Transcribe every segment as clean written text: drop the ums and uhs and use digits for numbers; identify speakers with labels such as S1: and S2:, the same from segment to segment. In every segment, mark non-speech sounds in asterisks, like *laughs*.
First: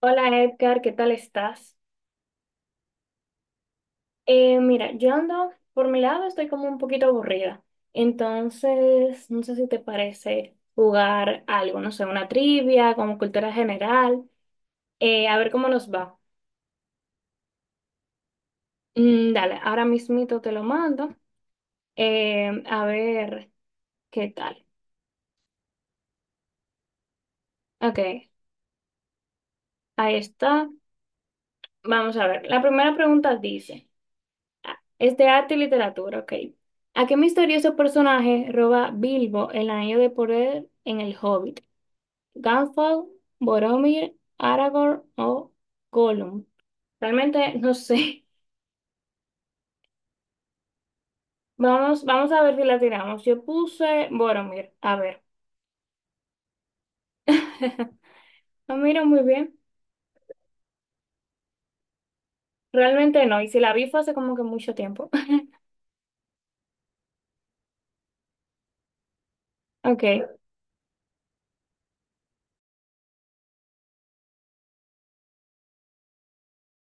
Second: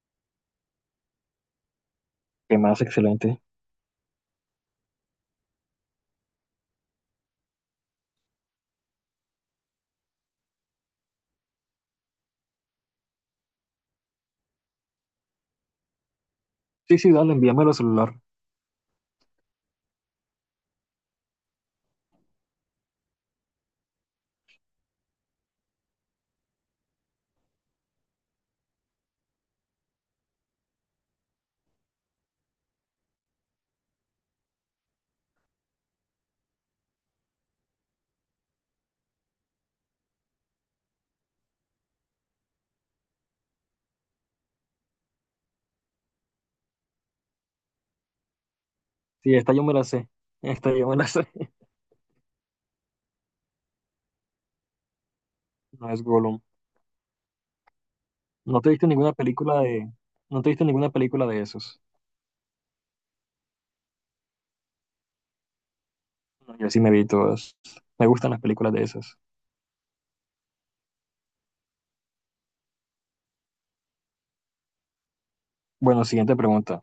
S1: Hola Edgar, ¿qué tal estás?
S2: Qué más excelente.
S1: Mira, yo ando, por mi lado estoy como un poquito aburrida, entonces no sé si te parece jugar algo, no sé, una trivia, como cultura general, a ver cómo nos va.
S2: Sí, sí, dale, envíamelo al celular.
S1: Mm, dale, ahora mismito te lo mando, a ver qué tal. Ok, ahí está. Vamos a ver, la primera pregunta dice, ah, es de arte y literatura, ok. ¿A qué misterioso personaje roba Bilbo el anillo de poder en el Hobbit? Gandalf, Boromir, Aragorn o Gollum. Realmente no sé. *laughs*
S2: Sí, esta yo me la sé. Esta yo me la sé. *laughs*
S1: Vamos, a ver si la tiramos. Yo puse Boromir. A ver.
S2: No es Gollum.
S1: *laughs*
S2: ¿No te
S1: No
S2: viste
S1: miro
S2: ninguna
S1: muy bien.
S2: película de... ¿No te viste ninguna película de esos?
S1: Realmente no. Y si la vi fue hace como que mucho tiempo. *laughs*
S2: No, yo sí me vi todas. Me gustan las películas de esas.
S1: Ok.
S2: Bueno, siguiente pregunta.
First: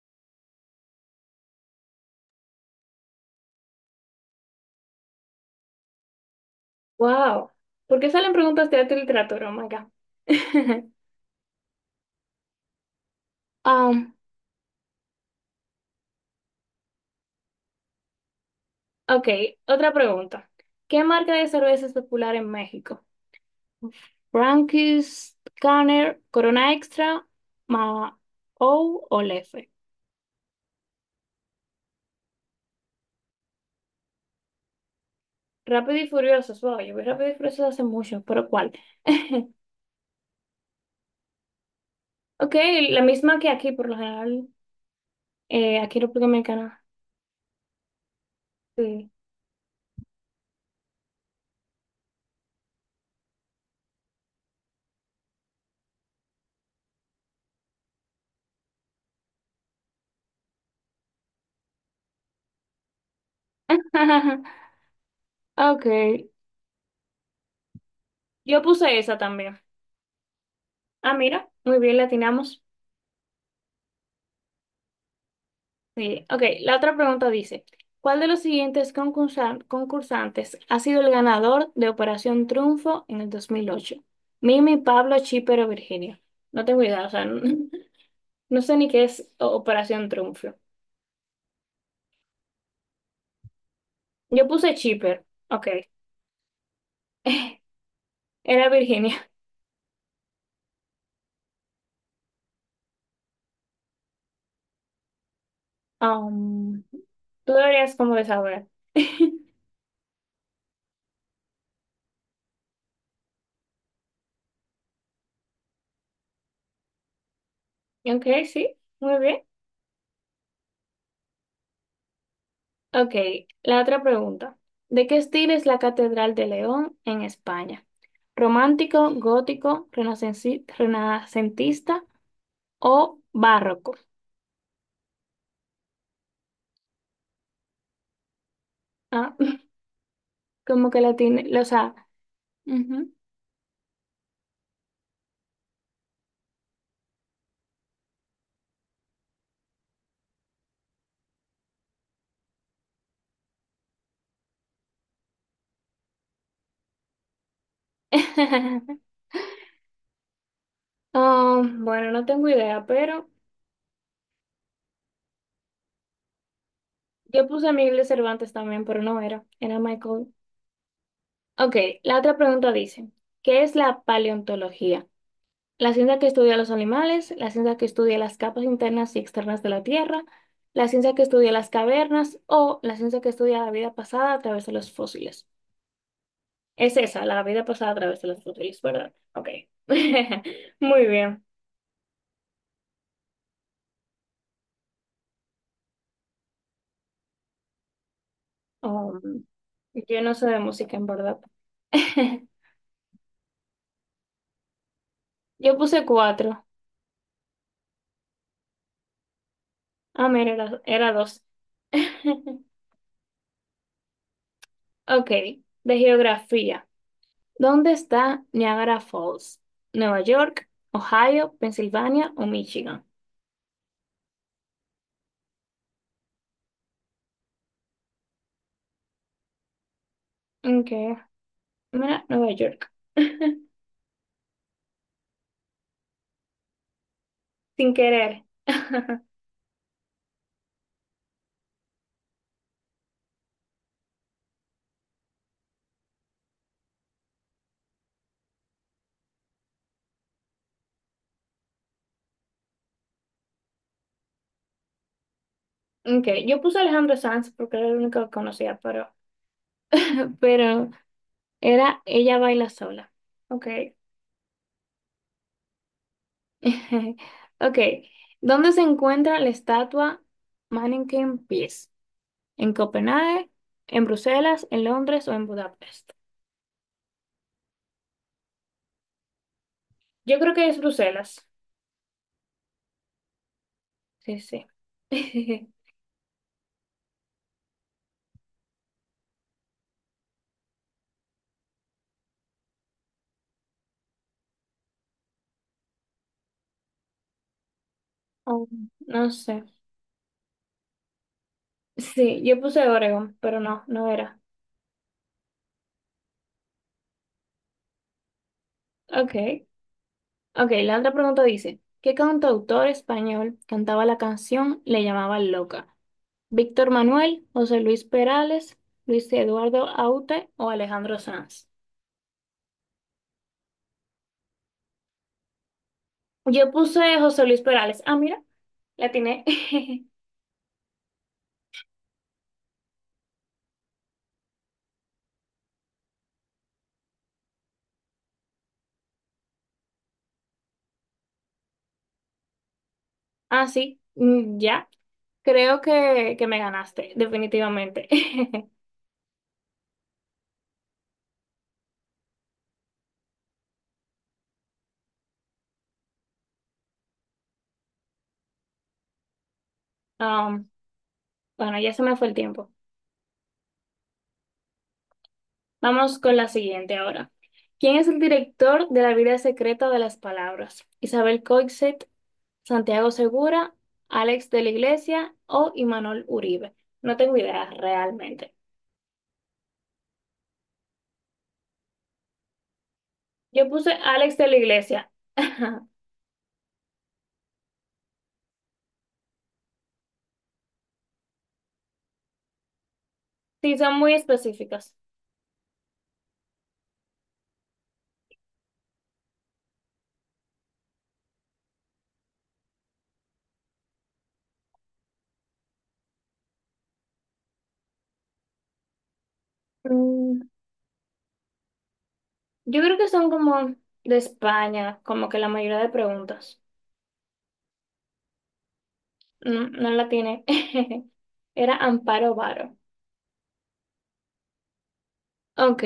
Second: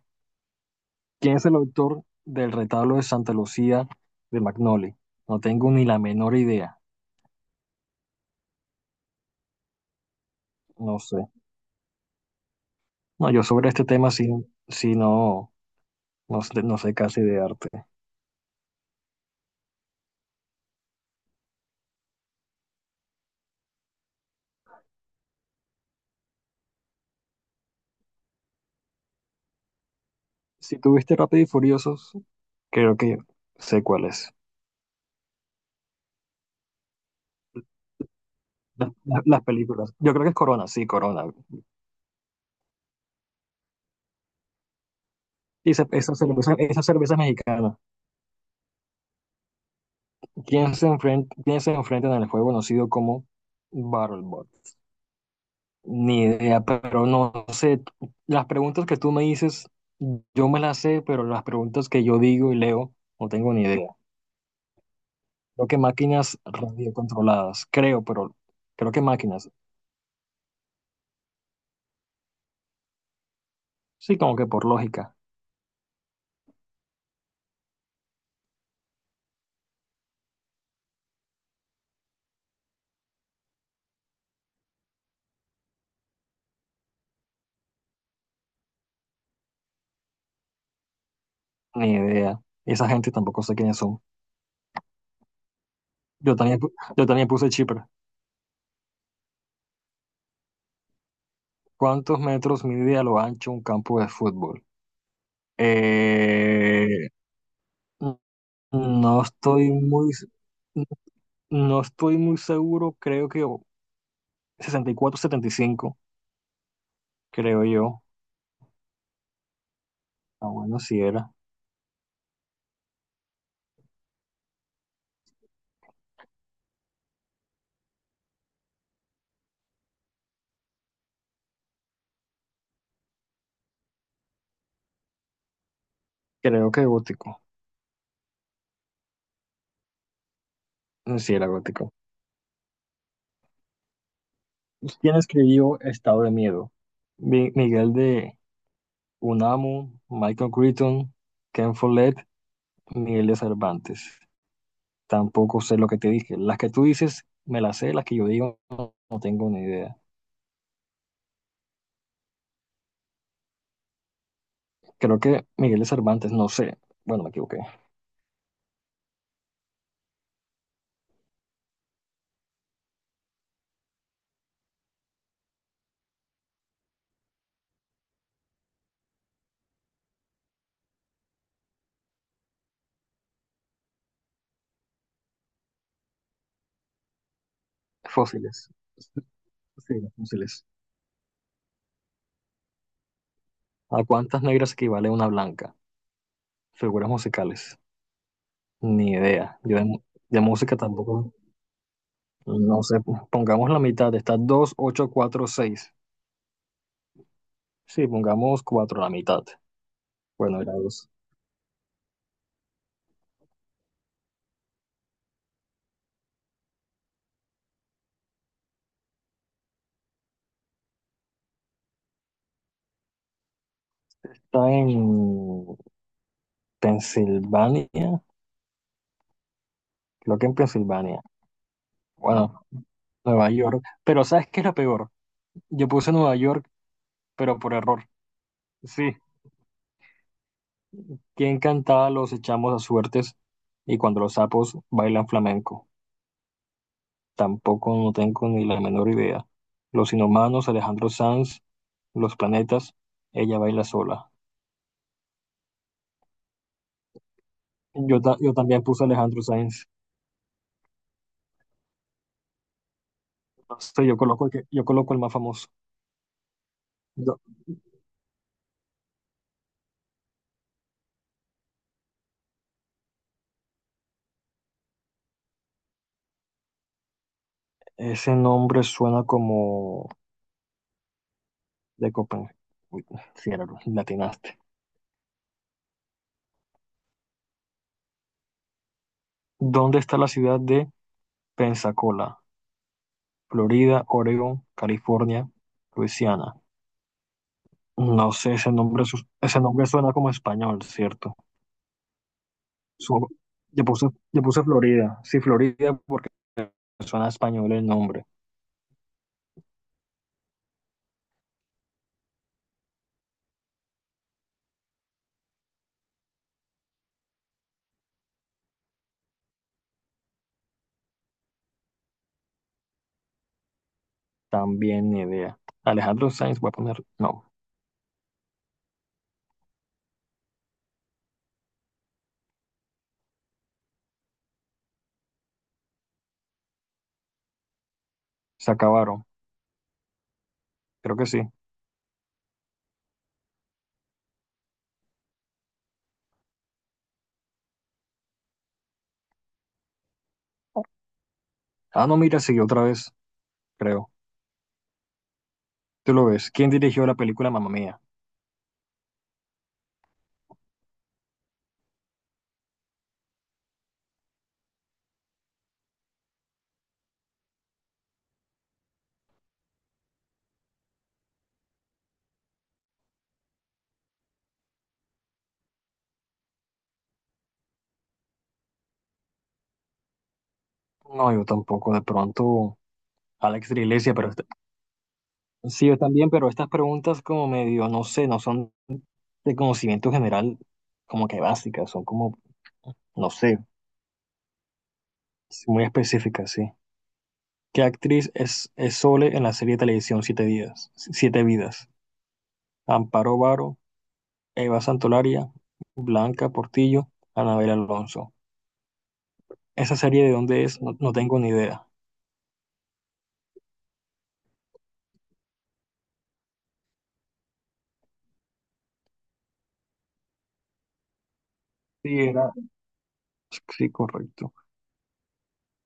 S2: ¿Quién es el autor del retablo de Santa Lucía de Magnoli? No tengo ni la menor idea.
S1: Wow. ¿Por qué salen preguntas de arte y literatura? Oh my God. *laughs*
S2: No sé. No, yo sobre este tema
S1: Um,
S2: sí, sí no, no, no sé casi de arte.
S1: ok. Otra pregunta. ¿Qué marca de cerveza es popular en México? Frankie's Scanner, Corona Extra, Ma O Lefe.
S2: Si tuviste Rápido y Furiosos, creo que sé cuál es.
S1: Rápido y Furiosos. Wow, yo vi Rápido y Furiosos hace mucho, pero ¿cuál?
S2: Las
S1: *laughs*
S2: películas. Yo creo que es Corona, sí, Corona.
S1: Ok, la misma que aquí, por lo general.
S2: Y esa,
S1: Aquí en República Dominicana.
S2: esa cerveza mexicana.
S1: Sí.
S2: Quién se enfrenta en el juego conocido como Battlebot? Ni idea, pero no sé. Las preguntas que tú me dices, yo me las sé, pero las preguntas que yo digo y leo, no tengo ni idea.
S1: *laughs*
S2: Creo que
S1: Ok,
S2: máquinas radiocontroladas, creo, pero
S1: yo
S2: creo
S1: puse
S2: que
S1: esa
S2: máquinas.
S1: también. Ah, mira, muy bien, latinamos.
S2: Sí, como que por lógica,
S1: Sí, ok. La otra pregunta dice, ¿cuál de los siguientes concursantes ha sido el ganador de Operación Triunfo en el 2008? Mimi, Pablo, Chipper o Virginia. No tengo idea, o sea, *laughs* no, no sé ni qué es Operación Triunfo.
S2: ni idea. Esa gente tampoco sé quiénes son.
S1: Yo puse Chipper, ok.
S2: Yo también, yo también puse Chipre.
S1: *laughs* Era Virginia.
S2: ¿Cuántos metros mide a lo ancho un campo de fútbol?
S1: Um,
S2: Eh,
S1: Tú deberías como
S2: n-
S1: de saber.
S2: no
S1: *laughs*
S2: estoy muy, n- no estoy muy seguro, creo que 64, 75, creo yo.
S1: Ok, sí, muy bien.
S2: Ah, bueno, si era.
S1: Ok, la otra pregunta. ¿De qué estilo es la Catedral de León en España? ¿Romántico, gótico, renacentista o barroco?
S2: Creo que gótico.
S1: Ah, *laughs* como que la
S2: Si
S1: tiene,
S2: era
S1: o
S2: gótico.
S1: sea, ujú.
S2: ¿Quién escribió Estado de Miedo? Miguel de Unamuno, Michael Crichton, Ken Follett, Miguel de Cervantes. Tampoco sé lo que te dije. Las que tú dices, me las sé, las que yo digo,
S1: *laughs*
S2: no tengo ni idea.
S1: Ah, bueno, no tengo idea, pero
S2: Creo que Miguel de Cervantes, no sé. Bueno, me
S1: yo
S2: equivoqué.
S1: puse Miguel de Cervantes también, pero no era, era Michael. Ok, la otra pregunta dice, ¿qué es la paleontología? La ciencia que estudia los animales, la ciencia que estudia las capas internas y externas de la Tierra, la ciencia que estudia las cavernas o la ciencia que estudia la vida pasada a través de los fósiles. Es esa, la vida pasada a través de los
S2: Fósiles.
S1: fósiles, ¿verdad? Ok.
S2: Sí, los
S1: *laughs*
S2: fósiles.
S1: Muy bien.
S2: ¿A cuántas negras equivale una blanca? Figuras musicales. Ni
S1: Um,
S2: idea.
S1: yo no
S2: De
S1: sé de
S2: música
S1: música, en
S2: tampoco.
S1: verdad. *laughs*
S2: No sé. Pongamos la mitad. Está 2 8 4
S1: Yo
S2: seis.
S1: puse cuatro.
S2: Sí, pongamos 4 la mitad.
S1: Ah, mira,
S2: Bueno, era dos.
S1: era dos. *laughs* Ok, de geografía. ¿Dónde está Niagara Falls? ¿Nueva York, Ohio, Pensilvania o Michigan?
S2: Está en Pensilvania. Creo que en
S1: Okay.
S2: Pensilvania.
S1: Mira, Nueva
S2: Bueno,
S1: York.
S2: Nueva
S1: *laughs*
S2: York. Pero ¿sabes qué es lo peor? Yo puse Nueva York, pero por
S1: Sin
S2: error.
S1: querer.
S2: Sí.
S1: *laughs*
S2: Quien cantaba los echamos a suertes y cuando los sapos bailan flamenco. Tampoco no tengo ni la menor idea. Los inhumanos, Alejandro Sanz, los planetas, ella baila sola.
S1: Okay. Yo puse Alejandro Sanz porque era el único que
S2: Yo
S1: conocía,
S2: también puse
S1: pero,
S2: Alejandro Sanz.
S1: *laughs* pero era Ella baila sola.
S2: No
S1: Okay.
S2: sé, yo coloco yo coloco el más famoso.
S1: *laughs*
S2: Yo
S1: Okay. ¿Dónde se encuentra la estatua Mannequin Peace? ¿En Copenhague, en Bruselas, en Londres o en Budapest?
S2: ese nombre suena como
S1: Yo creo que es Bruselas.
S2: de Copenhague. Uy, sí, era,
S1: Sí,
S2: latinaste.
S1: sí. *laughs*
S2: ¿Dónde está la ciudad de Pensacola? Florida, Oregon, California, Luisiana. No sé,
S1: Oh,
S2: ese nombre,
S1: no
S2: ese
S1: sé.
S2: nombre suena como español, ¿cierto?
S1: Sí, yo puse
S2: Su-
S1: Oregon, pero no,
S2: yo puse,
S1: no era.
S2: yo puse Florida. Sí, Florida porque suena a español el nombre.
S1: Ok. Ok, la otra pregunta dice, ¿qué cantautor español cantaba la canción Le llamaba loca? ¿Víctor Manuel, José Luis Perales, Luis Eduardo Aute o Alejandro Sanz?
S2: También ni idea. Alejandro Sainz voy
S1: Yo
S2: a poner.
S1: puse José
S2: No,
S1: Luis Perales. Ah, mira, la atiné. *laughs*
S2: se acabaron. Creo que sí.
S1: Ah, sí, mm, ya. Creo que me ganaste, definitivamente. *laughs*
S2: Ah, no, mira, siguió otra vez, creo. Tú lo ves. ¿Quién dirigió la película Mamma Mía?
S1: Um, bueno, ya se me fue el tiempo. Vamos con la siguiente ahora. ¿Quién es el director de La vida secreta de las palabras? ¿Isabel Coixet, Santiago Segura, Alex de la Iglesia o Imanol Uribe? No tengo idea realmente.
S2: No, yo tampoco. De pronto,
S1: Yo
S2: Alex de
S1: puse
S2: Iglesia, pero
S1: Alex de la Iglesia.
S2: sí,
S1: *laughs*
S2: yo también, pero estas preguntas como medio, no sé, no son de conocimiento general, como que básicas, son como, no sé,
S1: Sí, son muy específicas.
S2: muy específicas, sí. ¿Qué actriz es Sole en la serie de televisión Siete Vidas? Siete Vidas. Amparo Varo, Eva Santolaria, Blanca Portillo, Anabel Alonso. ¿Esa serie de
S1: Mm,
S2: dónde es? No, no tengo ni idea.
S1: yo creo que son como de España, como que la mayoría de preguntas. No, no la tiene. *laughs* Era
S2: Sí,
S1: Amparo
S2: era.
S1: Varo.
S2: Sí, correcto.
S1: Ok.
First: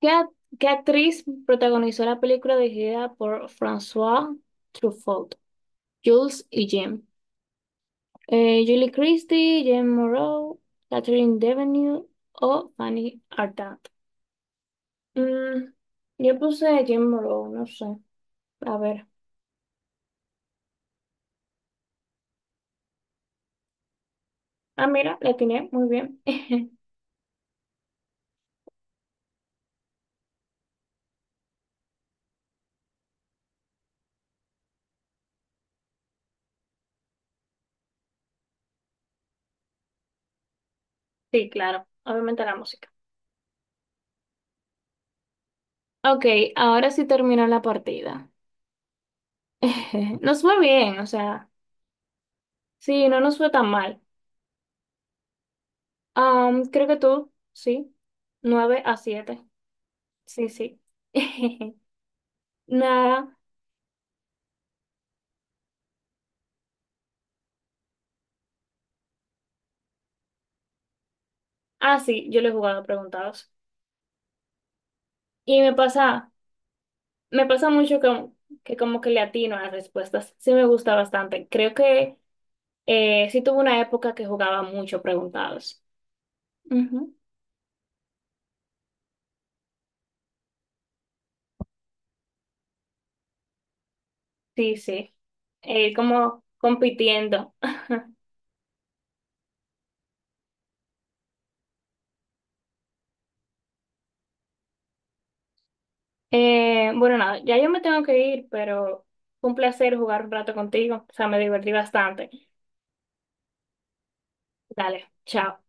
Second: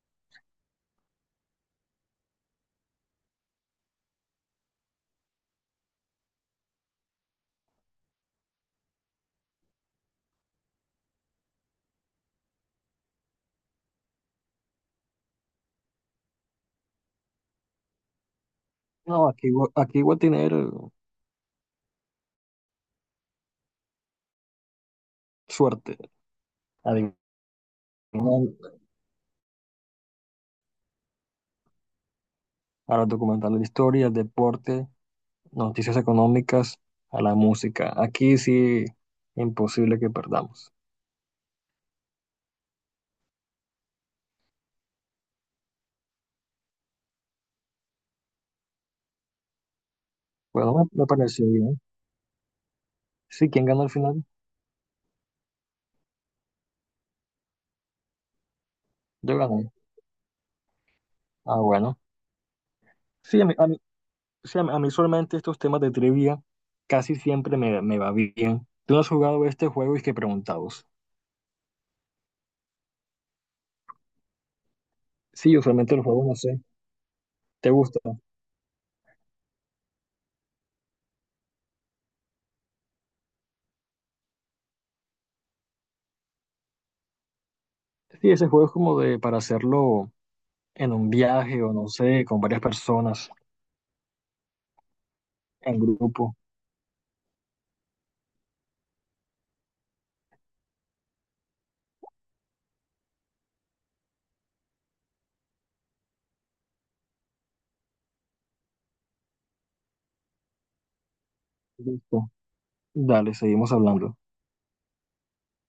S1: ¿Qué, a- ¿Qué actriz protagonizó la película dirigida por François Truffaut, Jules y Jim? Julie Christie, Jim Moreau, Catherine Deneuve o Fanny Ardant. Mm, yo puse Jim Moreau, no sé. A ver.
S2: No, aquí, aquí voy a tener
S1: Ah, mira, le atiné muy
S2: suerte.
S1: bien. *laughs*
S2: Adivinar a los documentales de historia, deporte, noticias económicas, a la música. Aquí sí, imposible que perdamos.
S1: Sí, claro. Obviamente la música. Ok, ahora sí terminó la partida. *laughs* Nos fue
S2: Bueno,
S1: bien,
S2: me
S1: o
S2: pareció
S1: sea,
S2: bien.
S1: sí, no nos fue
S2: Sí, ¿quién
S1: tan
S2: ganó al
S1: mal.
S2: final?
S1: Am, creo que tú, sí. nueve a
S2: Yo
S1: siete
S2: gané.
S1: Sí, sí.
S2: Ah,
S1: *laughs*
S2: bueno.
S1: Nada.
S2: Sí, a mí usualmente estos temas de trivia casi siempre me va bien. ¿Tú no has jugado este juego y que preguntados?
S1: Ah, sí, yo lo he jugado a preguntados.
S2: Sí,
S1: Y me
S2: usualmente los juegos,
S1: pasa,
S2: no sé,
S1: Me
S2: ¿te
S1: pasa
S2: gusta?
S1: mucho que como que le atino a las respuestas. Sí me gusta bastante. Creo que sí tuve una época que jugaba mucho preguntados. Ujú.
S2: Sí, ese juego es como de para hacerlo en un viaje o no sé, con varias personas,
S1: Sí, sí.
S2: en grupo.
S1: Como compitiendo. *laughs* Bueno, nada, ya yo me tengo que ir, pero fue un placer jugar un rato contigo. O sea, me divertí bastante.
S2: Listo. Dale, seguimos hablando.
S1: Dale, chao.